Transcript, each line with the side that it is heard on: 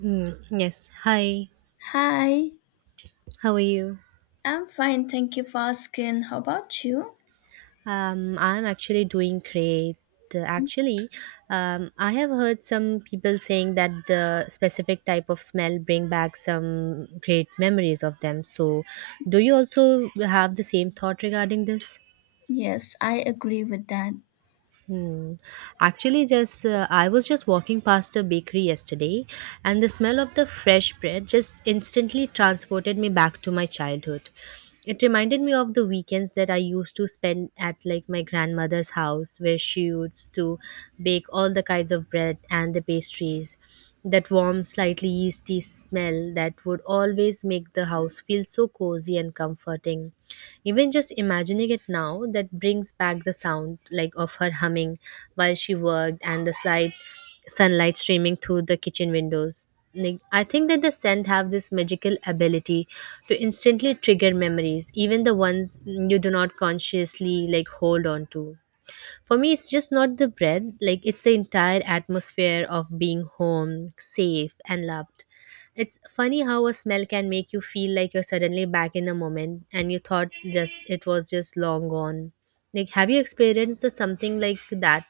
right: Mm, yes. Hi.
left: Hi,
right: How are you?
left: I'm fine, thank you for asking. How about you?
right: I'm actually doing great. Actually, I have heard some people saying that the specific type of smell bring back some great memories of them. So, do you also have the same thought regarding this?
left: Yes, I agree with that.
right: Hmm. Actually, just I was just walking past a bakery yesterday, and the smell of the fresh bread just instantly transported me back to my childhood. It reminded me of the weekends that I used to spend at like my grandmother's house, where she used to bake all the kinds of bread and the pastries. That warm, slightly yeasty smell that would always make the house feel so cozy and comforting. Even just imagining it now, that brings back the sound like of her humming while she worked and the slight sunlight streaming through the kitchen windows. Like, I think that the scent have this magical ability to instantly trigger memories, even the ones you do not consciously like hold on to. For me, it's just not the bread, like, it's the entire atmosphere of being home, safe, and loved. It's funny how a smell can make you feel like you're suddenly back in a moment and you thought just it was just long gone. Like, have you experienced the something like that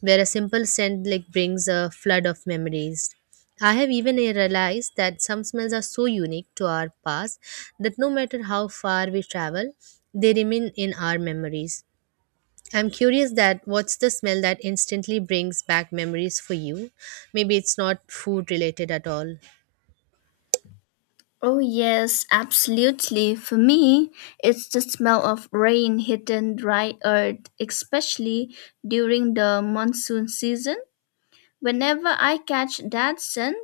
right: where a simple scent like brings a flood of memories? I have even realized that some smells are so unique to our past that no matter how far we travel, they remain in our memories. I'm curious that what's the smell that instantly brings back memories for you? Maybe it's not food related at all.
left: Oh, yes, absolutely. For me, it's the smell of rain hitting dry earth, especially during the monsoon season. Whenever I catch that scent,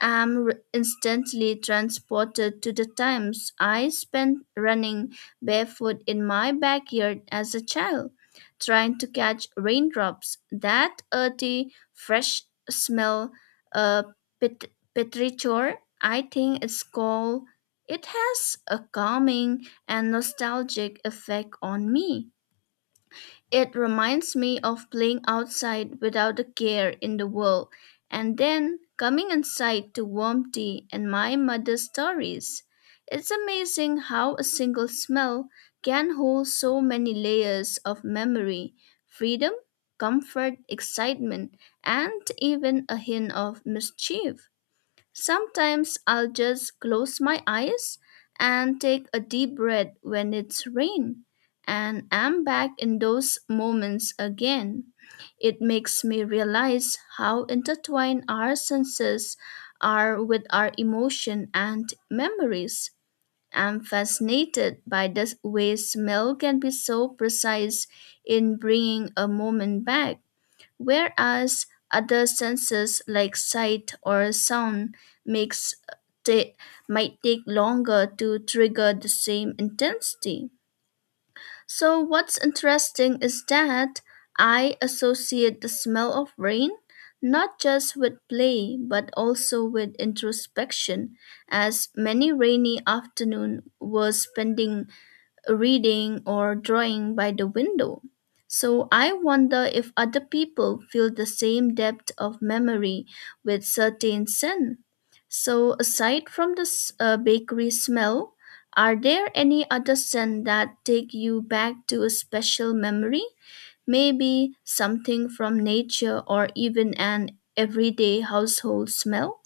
left: instantly transported to the times I spent running barefoot in my backyard as a child, trying to catch raindrops. That earthy, fresh smell, uh, pet- petrichor, I think it's called. It has a calming and nostalgic effect on me. It reminds me of playing outside without a care in the world and then coming inside to warm tea and my mother's stories. It's amazing how a single smell can hold so many layers of memory, freedom, comfort, excitement, and even a hint of mischief. Sometimes I'll just close my eyes and take a deep breath when it's rain, and I'm back in those moments again. It makes me realize how intertwined our senses are with our emotion and memories. I'm fascinated by the way smell can be so precise in bringing a moment back whereas other senses like sight or sound makes ta- might take longer to trigger the same intensity. So what's interesting is that I associate the smell of rain not just with play but also with introspection as many rainy afternoon were spending reading or drawing by the window. So I wonder if other people feel the same depth of memory with certain scent. So aside from the bakery smell, are there any other scent that take you back to a special memory? Maybe something from nature or even an everyday household smell?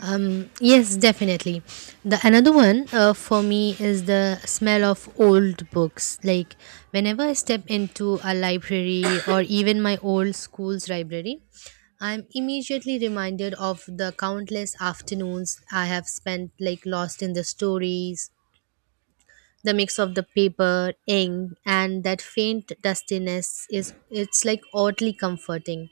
right: Yes, definitely. The another one for me is the smell of old books. Like whenever I step into a library or even my old school's library, I'm immediately reminded of the countless afternoons I have spent like lost in the stories, the mix of the paper ink and that faint dustiness is it's like oddly comforting.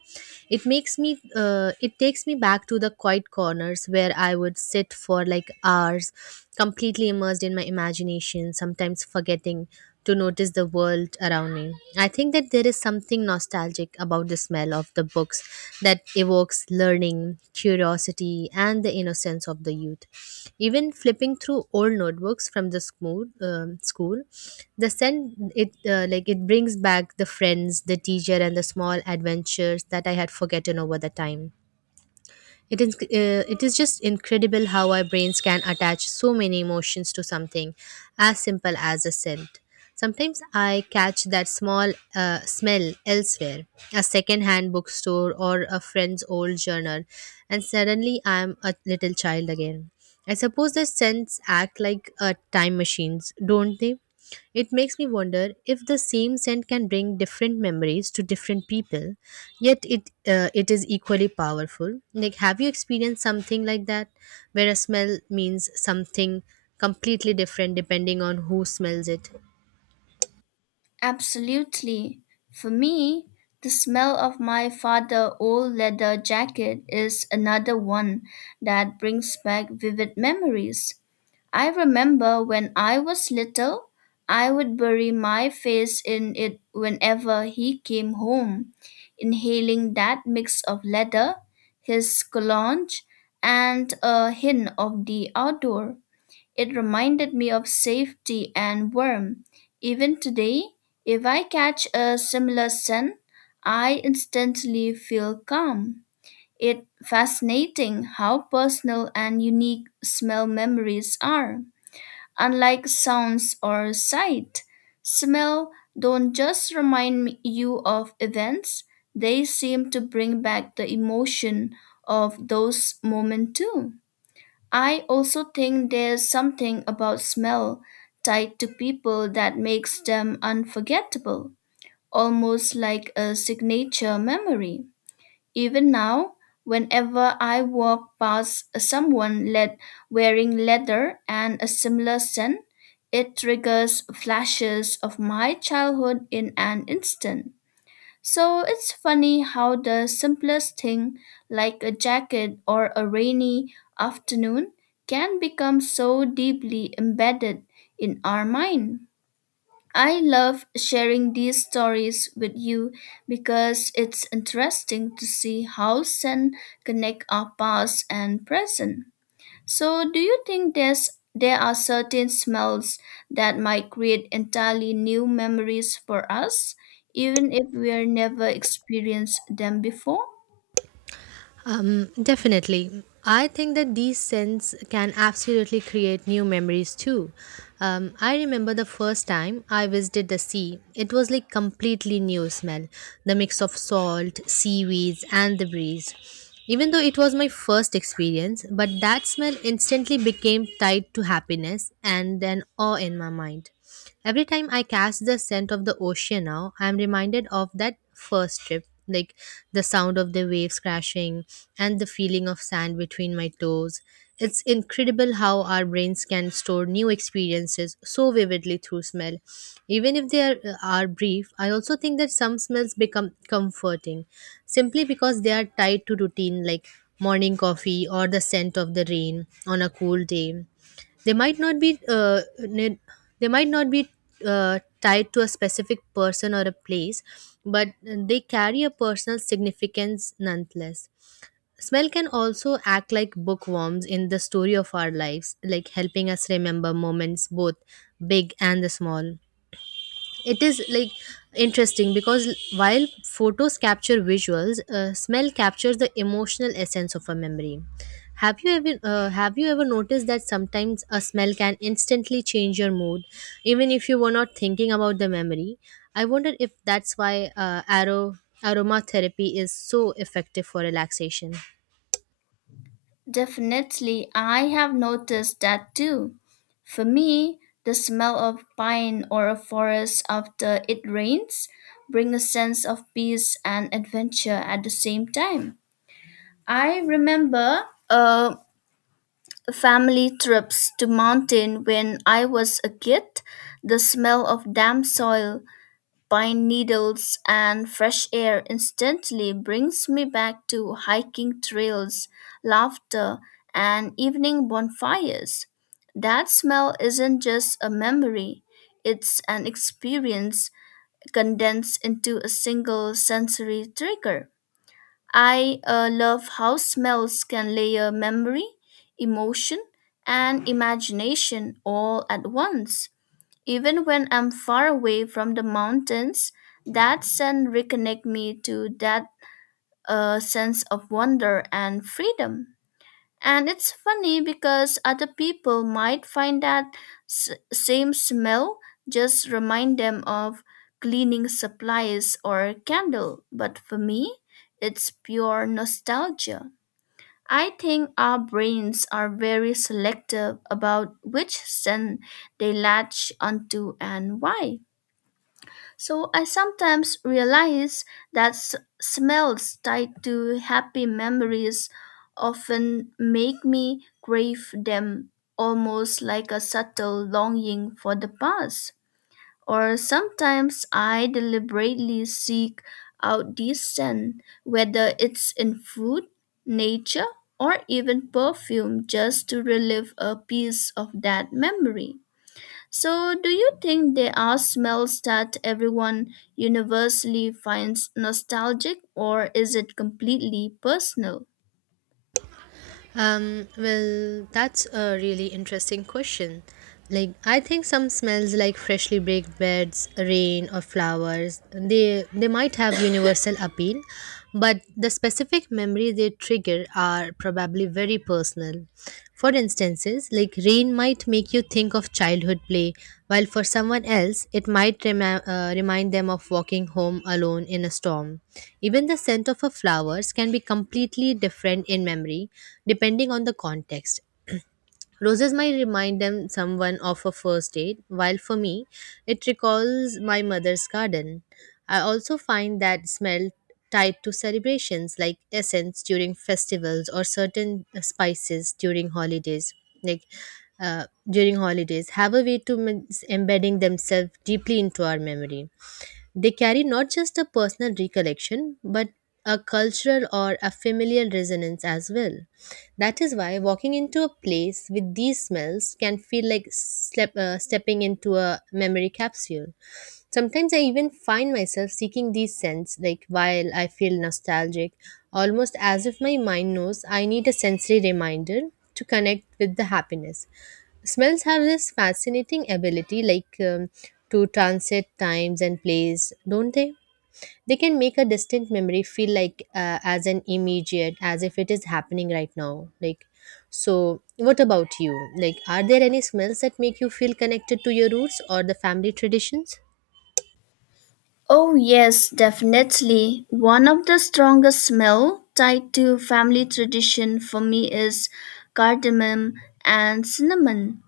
right: It takes me back to the quiet corners where I would sit for like hours, completely immersed in my imagination, sometimes forgetting to notice the world around me. I think that there is something nostalgic about the smell of the books that evokes learning, curiosity, and the innocence of the youth. Even flipping through old notebooks from the school, the scent, it like it brings back the friends, the teacher, and the small adventures that I had forgotten over the time. It is just incredible how our brains can attach so many emotions to something as simple as a scent. Sometimes I catch that small smell elsewhere, a second-hand bookstore or a friend's old journal, and suddenly I'm a little child again. I suppose the scents act like time machines, don't they? It makes me wonder if the same scent can bring different memories to different people, yet it is equally powerful. Like, have you experienced something like that where a smell means something completely different depending on who smells it?
left: Absolutely. For me, the smell of my father's old leather jacket is another one that brings back vivid memories. I remember when I was little, I would bury my face in it whenever he came home, inhaling that mix of leather, his cologne, and a hint of the outdoor. It reminded me of safety and warmth. Even today, if I catch a similar scent, I instantly feel calm. It's fascinating how personal and unique smell memories are. Unlike sounds or sight, smell don't just you of events, they seem to bring back the emotion of those moments too. I also think there's something about smell tied to people that makes them unforgettable, almost like a signature memory. Even now, whenever I walk past someone led wearing leather and a similar scent, it triggers flashes of my childhood in an instant. So it's funny how the simplest thing, like a jacket or a rainy afternoon, can become so deeply embedded in our mind. I love sharing these stories with you because it's interesting to see how sin connect our past and present. So, do you think there are certain smells that might create entirely new memories for us, even if we are never experienced them before?
right: Definitely. I think that these scents can absolutely create new memories too. I remember the first time I visited the sea. It was like completely new smell, the mix of salt, seaweeds, and the breeze. Even though it was my first experience, but that smell instantly became tied to happiness and an awe in my mind. Every time I catch the scent of the ocean now, I am reminded of that first trip, like the sound of the waves crashing and the feeling of sand between my toes. It's incredible how our brains can store new experiences so vividly through smell. Even if they are brief, I also think that some smells become comforting simply because they are tied to routine, like morning coffee or the scent of the rain on a cool day. they might not be uh, ne- they might not be tied to a specific person or a place, but they carry a personal significance nonetheless. Smell can also act like bookworms in the story of our lives, like helping us remember moments both big and the small. It is like interesting because while photos capture visuals, smell captures the emotional essence of a memory. Have you ever noticed that sometimes a smell can instantly change your mood, even if you were not thinking about the memory? I wonder if that's why arrow aroma therapy is so effective for relaxation.
left: Definitely, I have noticed that too. For me, the smell of pine or a forest after it rains bring a sense of peace and adventure at the same time. I remember uh, family trips to mountain when I was a kid, the smell of damp soil, pine needles and fresh air instantly brings me back to hiking trails, laughter and evening bonfires. That smell isn't just a memory, it's an experience condensed into a single sensory trigger. I love how smells can layer memory, emotion, and imagination all at once. Even when I'm far away from the mountains, that scent reconnect me to that sense of wonder and freedom. And it's funny because other people might find that same smell just remind them of cleaning supplies or candle, but for me, it's pure nostalgia. I think our brains are very selective about which scent they latch onto and why. So I sometimes realize that s- smells tied to happy memories often make me crave them almost like a subtle longing for the past. Or sometimes I deliberately seek out this scent, whether it's in food, nature, or even perfume, just to relive a piece of that memory. So, do you think there are smells that everyone universally finds nostalgic, or is it completely personal?
right: Well, that's a really interesting question. Like, I think some smells like freshly baked beds, rain, or flowers, they might have universal appeal, but the specific memory they trigger are probably very personal. For instances, like rain might make you think of childhood play, while for someone else, it might remind them of walking home alone in a storm. Even the scent of a flowers can be completely different in memory, depending on the context. Roses might remind them someone of a first date, while for me, it recalls my mother's garden. I also find that smell tied to celebrations like essence during festivals or certain spices during holidays. Like during holidays, have a way to embedding themselves deeply into our memory. They carry not just a personal recollection, but a cultural or a familial resonance as well. That is why walking into a place with these smells can feel like stepping into a memory capsule. Sometimes I even find myself seeking these scents, like while I feel nostalgic, almost as if my mind knows I need a sensory reminder to connect with the happiness. Smells have this fascinating ability, like to transit times and place, don't they? They can make a distant memory feel like as an immediate, as if it is happening right now. Like, so what about you? Like, are there any smells that make you feel connected to your roots or the family traditions?
left: Oh, yes, definitely. One of the strongest smell tied to family tradition for me is cardamom and cinnamon.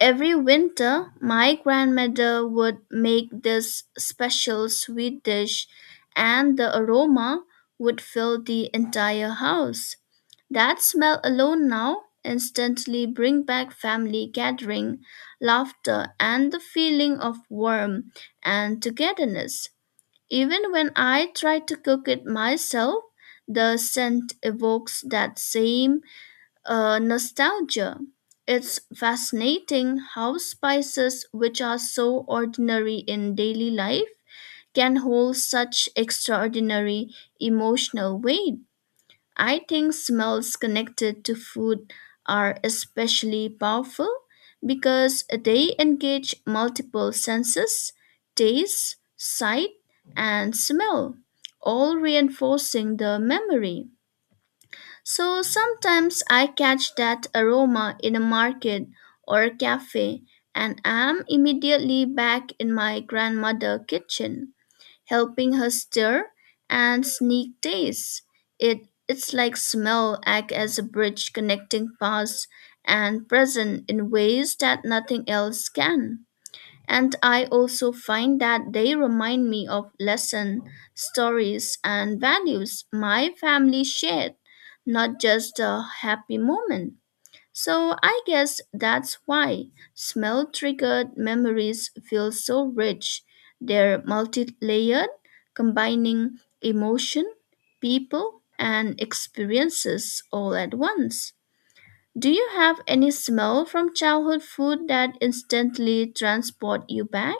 left: Every winter, my grandmother would make this special sweet dish, and the aroma would fill the entire house. That smell alone now instantly bring back family gathering, laughter, and the feeling of warmth and togetherness. Even when I try to cook it myself, the scent evokes that same nostalgia. It's fascinating how spices, which are so ordinary in daily life, can hold such extraordinary emotional weight. I think smells connected to food are especially powerful because they engage multiple senses taste, sight, and smell, all reinforcing the memory. So sometimes I catch that aroma in a market or a cafe and am immediately back in my grandmother kitchen, helping her stir and sneak taste. It's like smell act as a bridge connecting past and present in ways that nothing else can. And I also find that they remind me of lesson stories, and values my family shared, not just a happy moment. So I guess that's why smell triggered memories feel so rich. They're multi layered, combining emotion, people, and experiences all at once. Do you have any smell from childhood food that instantly transport you back?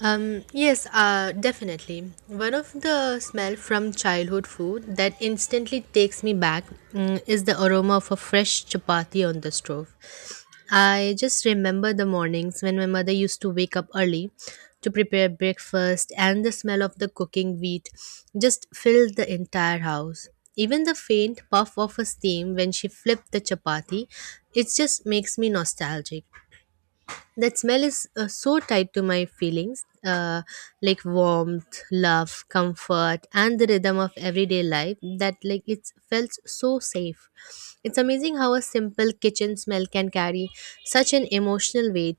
right: Yes, definitely. One of the smell from childhood food that instantly takes me back, is the aroma of a fresh chapati on the stove. I just remember the mornings when my mother used to wake up early to prepare breakfast, and the smell of the cooking wheat just filled the entire house. Even the faint puff of a steam when she flipped the chapati, it just makes me nostalgic. That smell is so tied to my feelings, like warmth, love, comfort, and the rhythm of everyday life, that like it felt so safe. It's amazing how a simple kitchen smell can carry such an emotional weight.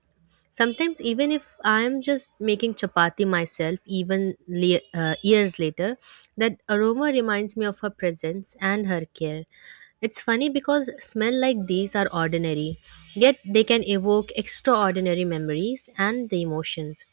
right: Sometimes, even if I'm just making chapati myself, years later, that aroma reminds me of her presence and her care. It's funny because smell like these are ordinary, yet they can evoke extraordinary memories and the emotions.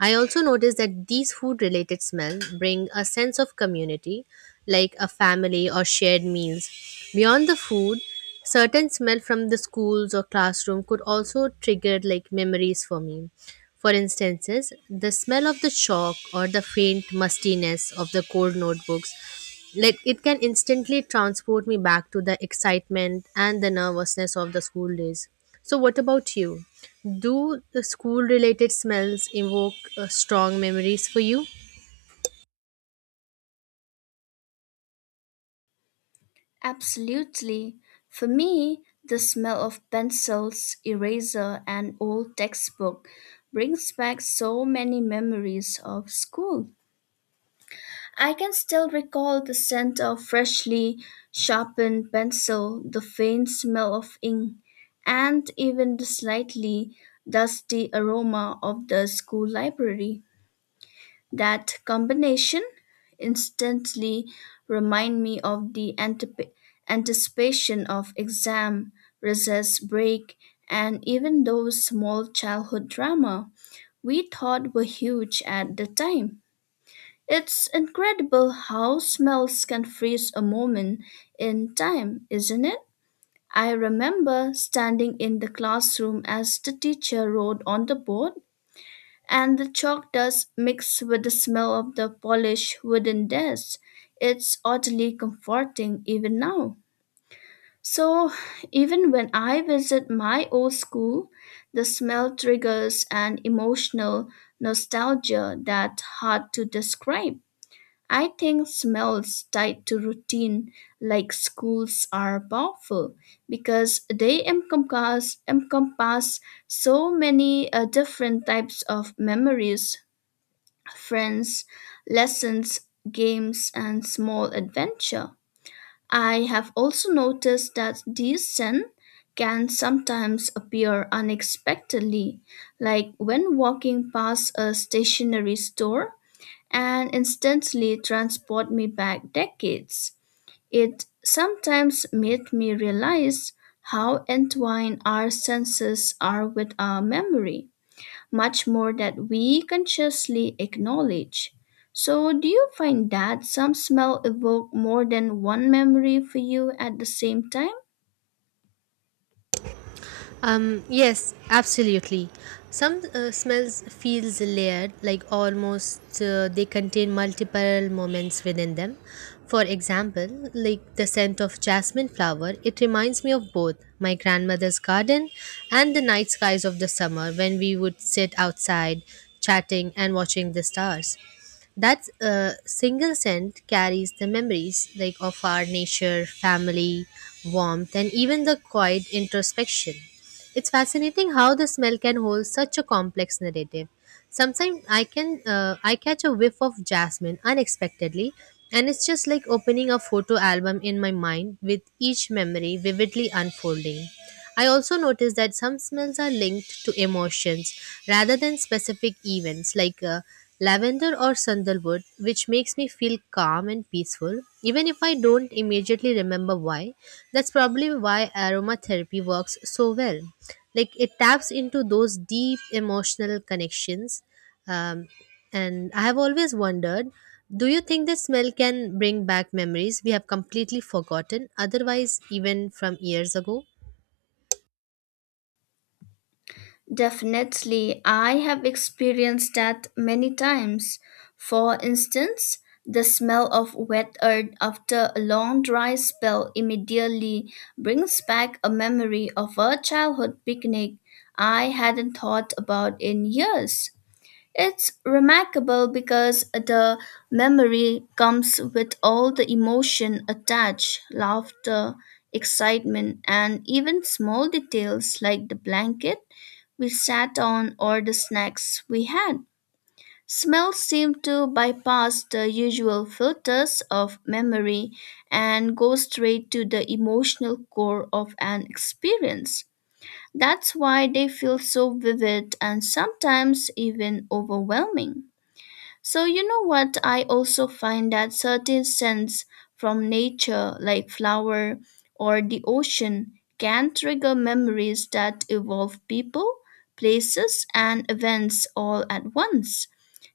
right: I also notice that these food related smells bring a sense of community, like a family or shared meals. Beyond the food, certain smell from the schools or classroom could also trigger like memories for me. For instances, the smell of the chalk or the faint mustiness of the cold notebooks, like it can instantly transport me back to the excitement and the nervousness of the school days. So, what about you? Do the school related smells evoke strong memories for you?
left: Absolutely. For me, the smell of pencils, eraser, and old textbook brings back so many memories of school. I can still recall the scent of freshly sharpened pencil, the faint smell of ink, and even the slightly dusty aroma of the school library. That combination instantly remind me of the anticipation of exam, recess break, and even those small childhood drama we thought were huge at the time. It's incredible how smells can freeze a moment in time, isn't it? I remember standing in the classroom as the teacher wrote on the board and the chalk dust mixed with the smell of the polished wooden desk. It's oddly comforting even now. So, even when I visit my old school, the smell triggers an emotional nostalgia that's hard to describe. I think smells tied to routine, like schools, are powerful because they encompass so many different types of memories friends, lessons, games, and small adventure. I have also noticed that these scents can sometimes appear unexpectedly, like when walking past a stationery store and instantly transport me back decades. It sometimes made me realize how entwined our senses are with our memory much more that we consciously acknowledge. So, do you find that some smell evoke more than one memory for you at the same time?
right: Yes, absolutely. Some smells feels layered, like almost they contain multiple moments within them. For example, like the scent of jasmine flower, it reminds me of both my grandmother's garden and the night skies of the summer when we would sit outside, chatting and watching the stars. That single scent carries the memories like of our nature, family, warmth, and even the quiet introspection. It's fascinating how the smell can hold such a complex narrative. Sometimes I catch a whiff of jasmine unexpectedly, and it's just like opening a photo album in my mind, with each memory vividly unfolding. I also notice that some smells are linked to emotions rather than specific events, like lavender or sandalwood, which makes me feel calm and peaceful, even if I don't immediately remember why. That's probably why aromatherapy works so well, like it taps into those deep emotional connections. um, and I have always wondered, do you think this smell can bring back memories we have completely forgotten otherwise, even from years ago?
left: Definitely, I have experienced that many times. For instance, the smell of wet earth after a long dry spell immediately brings back a memory of a childhood picnic I hadn't thought about in years. It's remarkable because the memory comes with all the emotion attached, laughter, excitement, and even small details like the blanket we sat on or the snacks we had. Smells seem to bypass the usual filters of memory and go straight to the emotional core of an experience. That's why they feel so vivid and sometimes even overwhelming. So, you know what? I also find that certain scents from nature, like flower or the ocean, can trigger memories that involve people, places, and events all at once,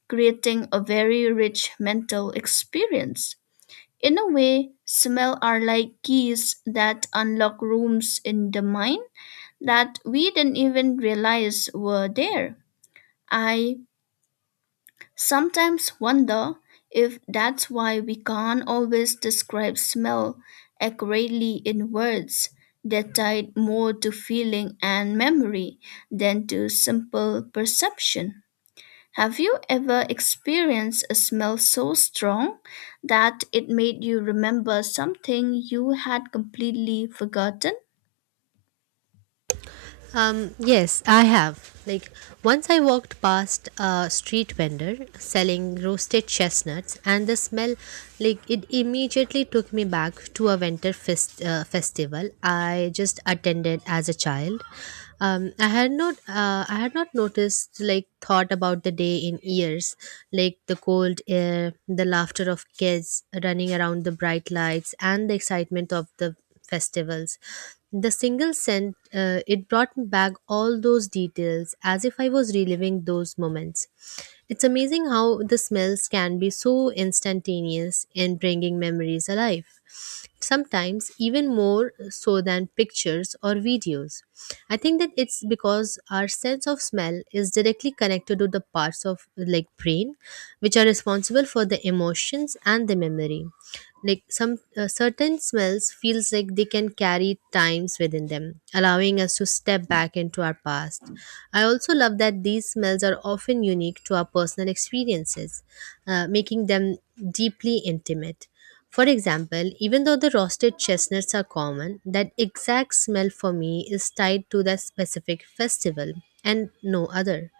left: creating a very rich mental experience. In a way, smell are like keys that unlock rooms in the mind that we didn't even realize were there. I sometimes wonder if that's why we can't always describe smell accurately in words. They're tied more to feeling and memory than to simple perception. Have you ever experienced a smell so strong that it made you remember something you had completely forgotten?
right: Yes, I have. Like, once I walked past a street vendor selling roasted chestnuts, and the smell, like, it immediately took me back to a winter festival I just attended as a child. I had not, noticed, like, thought about the day in years, like the cold air, the laughter of kids running around, the bright lights, and the excitement of the festivals. The single scent, it brought back all those details as if I was reliving those moments. It's amazing how the smells can be so instantaneous in bringing memories alive, sometimes even more so than pictures or videos. I think that it's because our sense of smell is directly connected to the parts of like brain which are responsible for the emotions and the memory. Like some certain smells feels like they can carry times within them, allowing us to step back into our past. I also love that these smells are often unique to our personal experiences, making them deeply intimate. For example, even though the roasted chestnuts are common, that exact smell for me is tied to that specific festival and no other.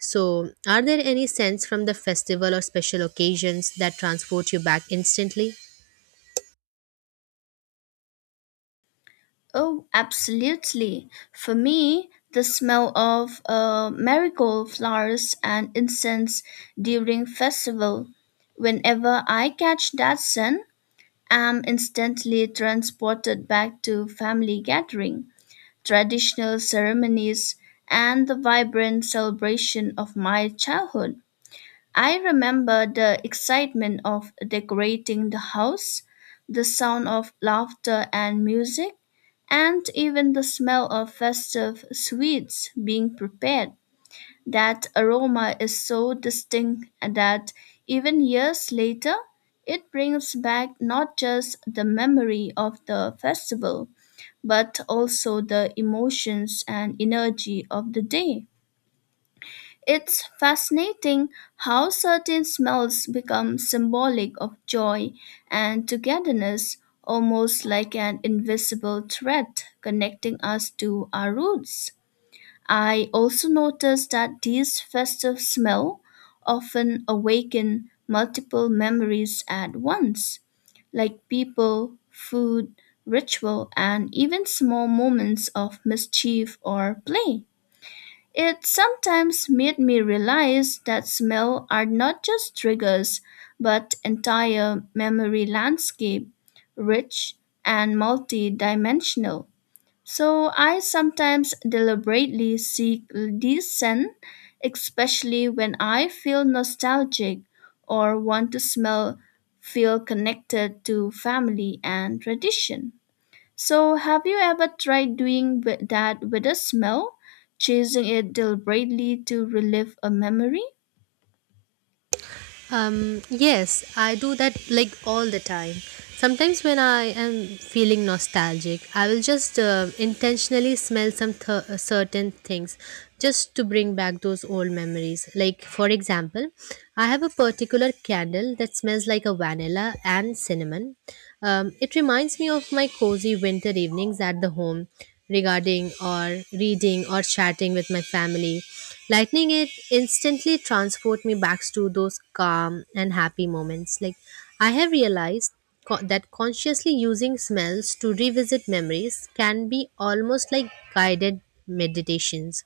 right: So are there any scents from the festival or special occasions that transport you back instantly?
left: Oh, absolutely. For me, the smell of marigold flowers and incense during festival. Whenever I catch that scent, I'm instantly transported back to family gathering, traditional ceremonies, and the vibrant celebration of my childhood. I remember the excitement of decorating the house, the sound of laughter and music, and even the smell of festive sweets being prepared. That aroma is so distinct that even years later, it brings back not just the memory of the festival, but also the emotions and energy of the day. It's fascinating how certain smells become symbolic of joy and togetherness, almost like an invisible thread connecting us to our roots. I also noticed that these festive smells often awaken multiple memories at once, like people, food, ritual, and even small moments of mischief or play. It sometimes made me realize that smells are not just triggers, but entire memory landscape, rich and multi-dimensional. So I sometimes deliberately seek these scents, especially when I feel nostalgic or want to smell feel connected to family and tradition. So, have you ever tried that with a smell, chasing it deliberately to relive a memory?
right: Yes, I do that like all the time. Sometimes when I am feeling nostalgic, I will just intentionally smell certain things just to bring back those old memories. Like, for example, I have a particular candle that smells like a vanilla and cinnamon. It reminds me of my cozy winter evenings at the home, regarding or reading or chatting with my family, lightning it instantly transport me back to those calm and happy moments. Like, I have realized that consciously using smells to revisit memories can be almost like guided meditations.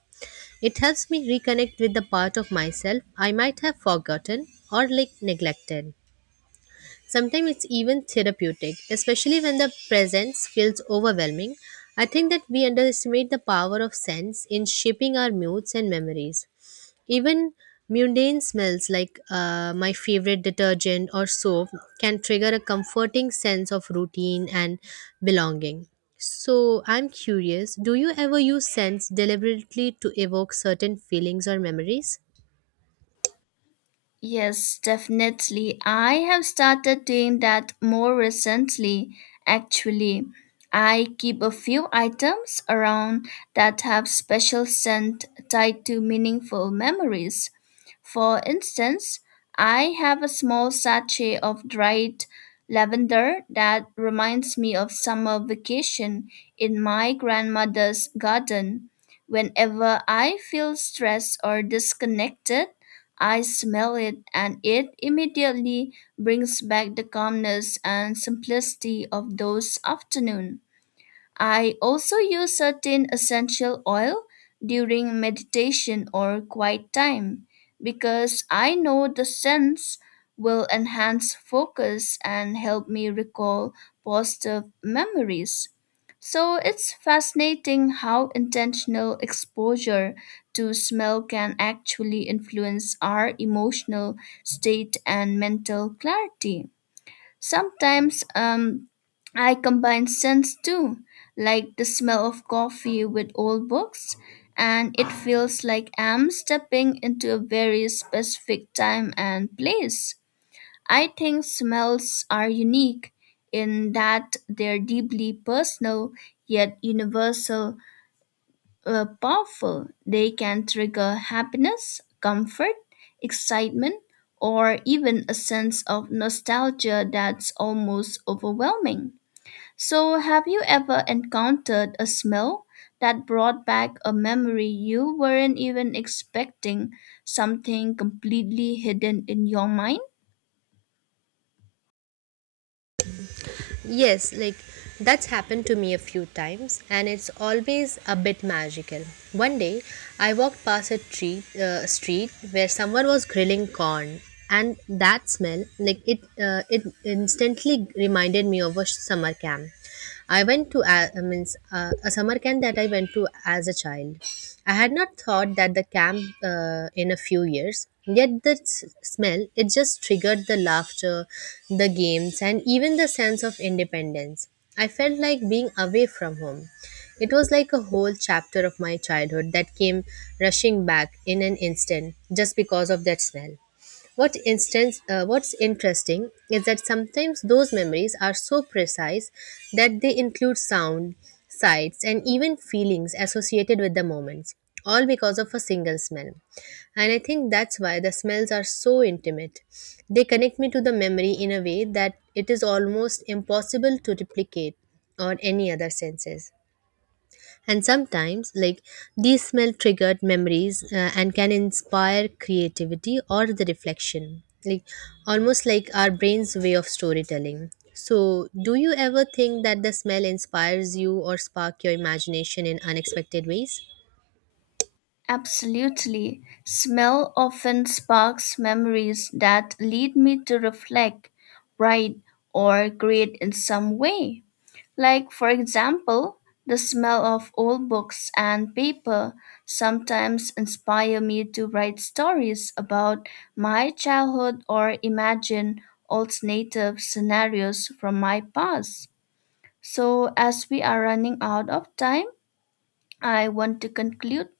right: It helps me reconnect with the part of myself I might have forgotten or like neglected. Sometimes it's even therapeutic, especially when the presence feels overwhelming. I think that we underestimate the power of sense in shaping our moods and memories. Even mundane smells like my favorite detergent or soap can trigger a comforting sense of routine and belonging. So, I'm curious, do you ever use scents deliberately to evoke certain feelings or memories?
left: Yes, definitely. I have started doing that more recently. Actually, I keep a few items around that have special scent tied to meaningful memories. For instance, I have a small sachet of dried lavender that reminds me of summer vacation in my grandmother's garden. Whenever I feel stressed or disconnected, I smell it, and it immediately brings back the calmness and simplicity of those afternoons. I also use certain essential oil during meditation or quiet time because I know the scents will enhance focus and help me recall positive memories. So it's fascinating how intentional exposure to smell can actually influence our emotional state and mental clarity. Sometimes I combine scents too, like the smell of coffee with old books, and it feels like I'm stepping into a very specific time and place. I think smells are unique in that they're deeply personal yet universal powerful. They can trigger happiness, comfort, excitement, or even a sense of nostalgia that's almost overwhelming. So, have you ever encountered a smell that brought back a memory you weren't even expecting, something completely hidden in your mind?
right: Yes, like, that's happened to me a few times, and it's always a bit magical. One day, I walked past a street where someone was grilling corn, and that smell, like it instantly reminded me of a summer camp. I went to a, I means, A summer camp that I went to as a child. I had not thought that the camp in a few years. Yet the smell, it just triggered the laughter, the games, and even the sense of independence I felt like being away from home. It was like a whole chapter of my childhood that came rushing back in an instant just because of that smell. What's interesting is that sometimes those memories are so precise that they include sound, sights, and even feelings associated with the moments, all because of a single smell. And I think that's why the smells are so intimate. They connect me to the memory in a way that it is almost impossible to replicate on any other senses. And sometimes, like, these smell triggered memories and can inspire creativity or the reflection, like almost like our brain's way of storytelling. So do you ever think that the smell inspires you or spark your imagination in unexpected ways?
left: Absolutely. Smell often sparks memories that lead me to reflect, write, or create in some way. Like, for example, the smell of old books and paper sometimes inspire me to write stories about my childhood or imagine alternative scenarios from my past. So, as we are running out of time, I want to conclude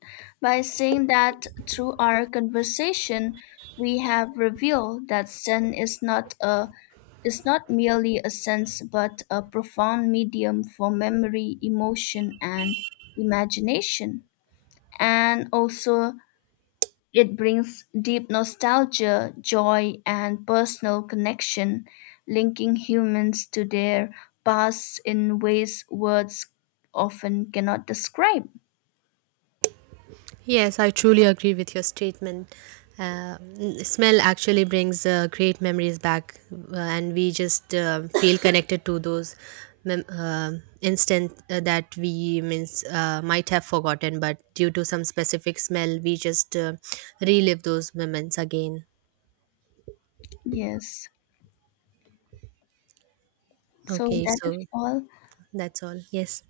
left: by saying that through our conversation, we have revealed that Zen is not merely a sense but a profound medium for memory, emotion, and imagination. And also, it brings deep nostalgia, joy, and personal connection, linking humans to their past in ways words often cannot describe.
right: Yes, I truly agree with your statement. Smell actually brings great memories back, and we just feel connected to those mem- uh, instant that we means might have forgotten, but due to some specific smell, we just relive those moments again.
left: Yes. So
right: Okay,
left: that is
right: so
left: all
right: that's all. Yes.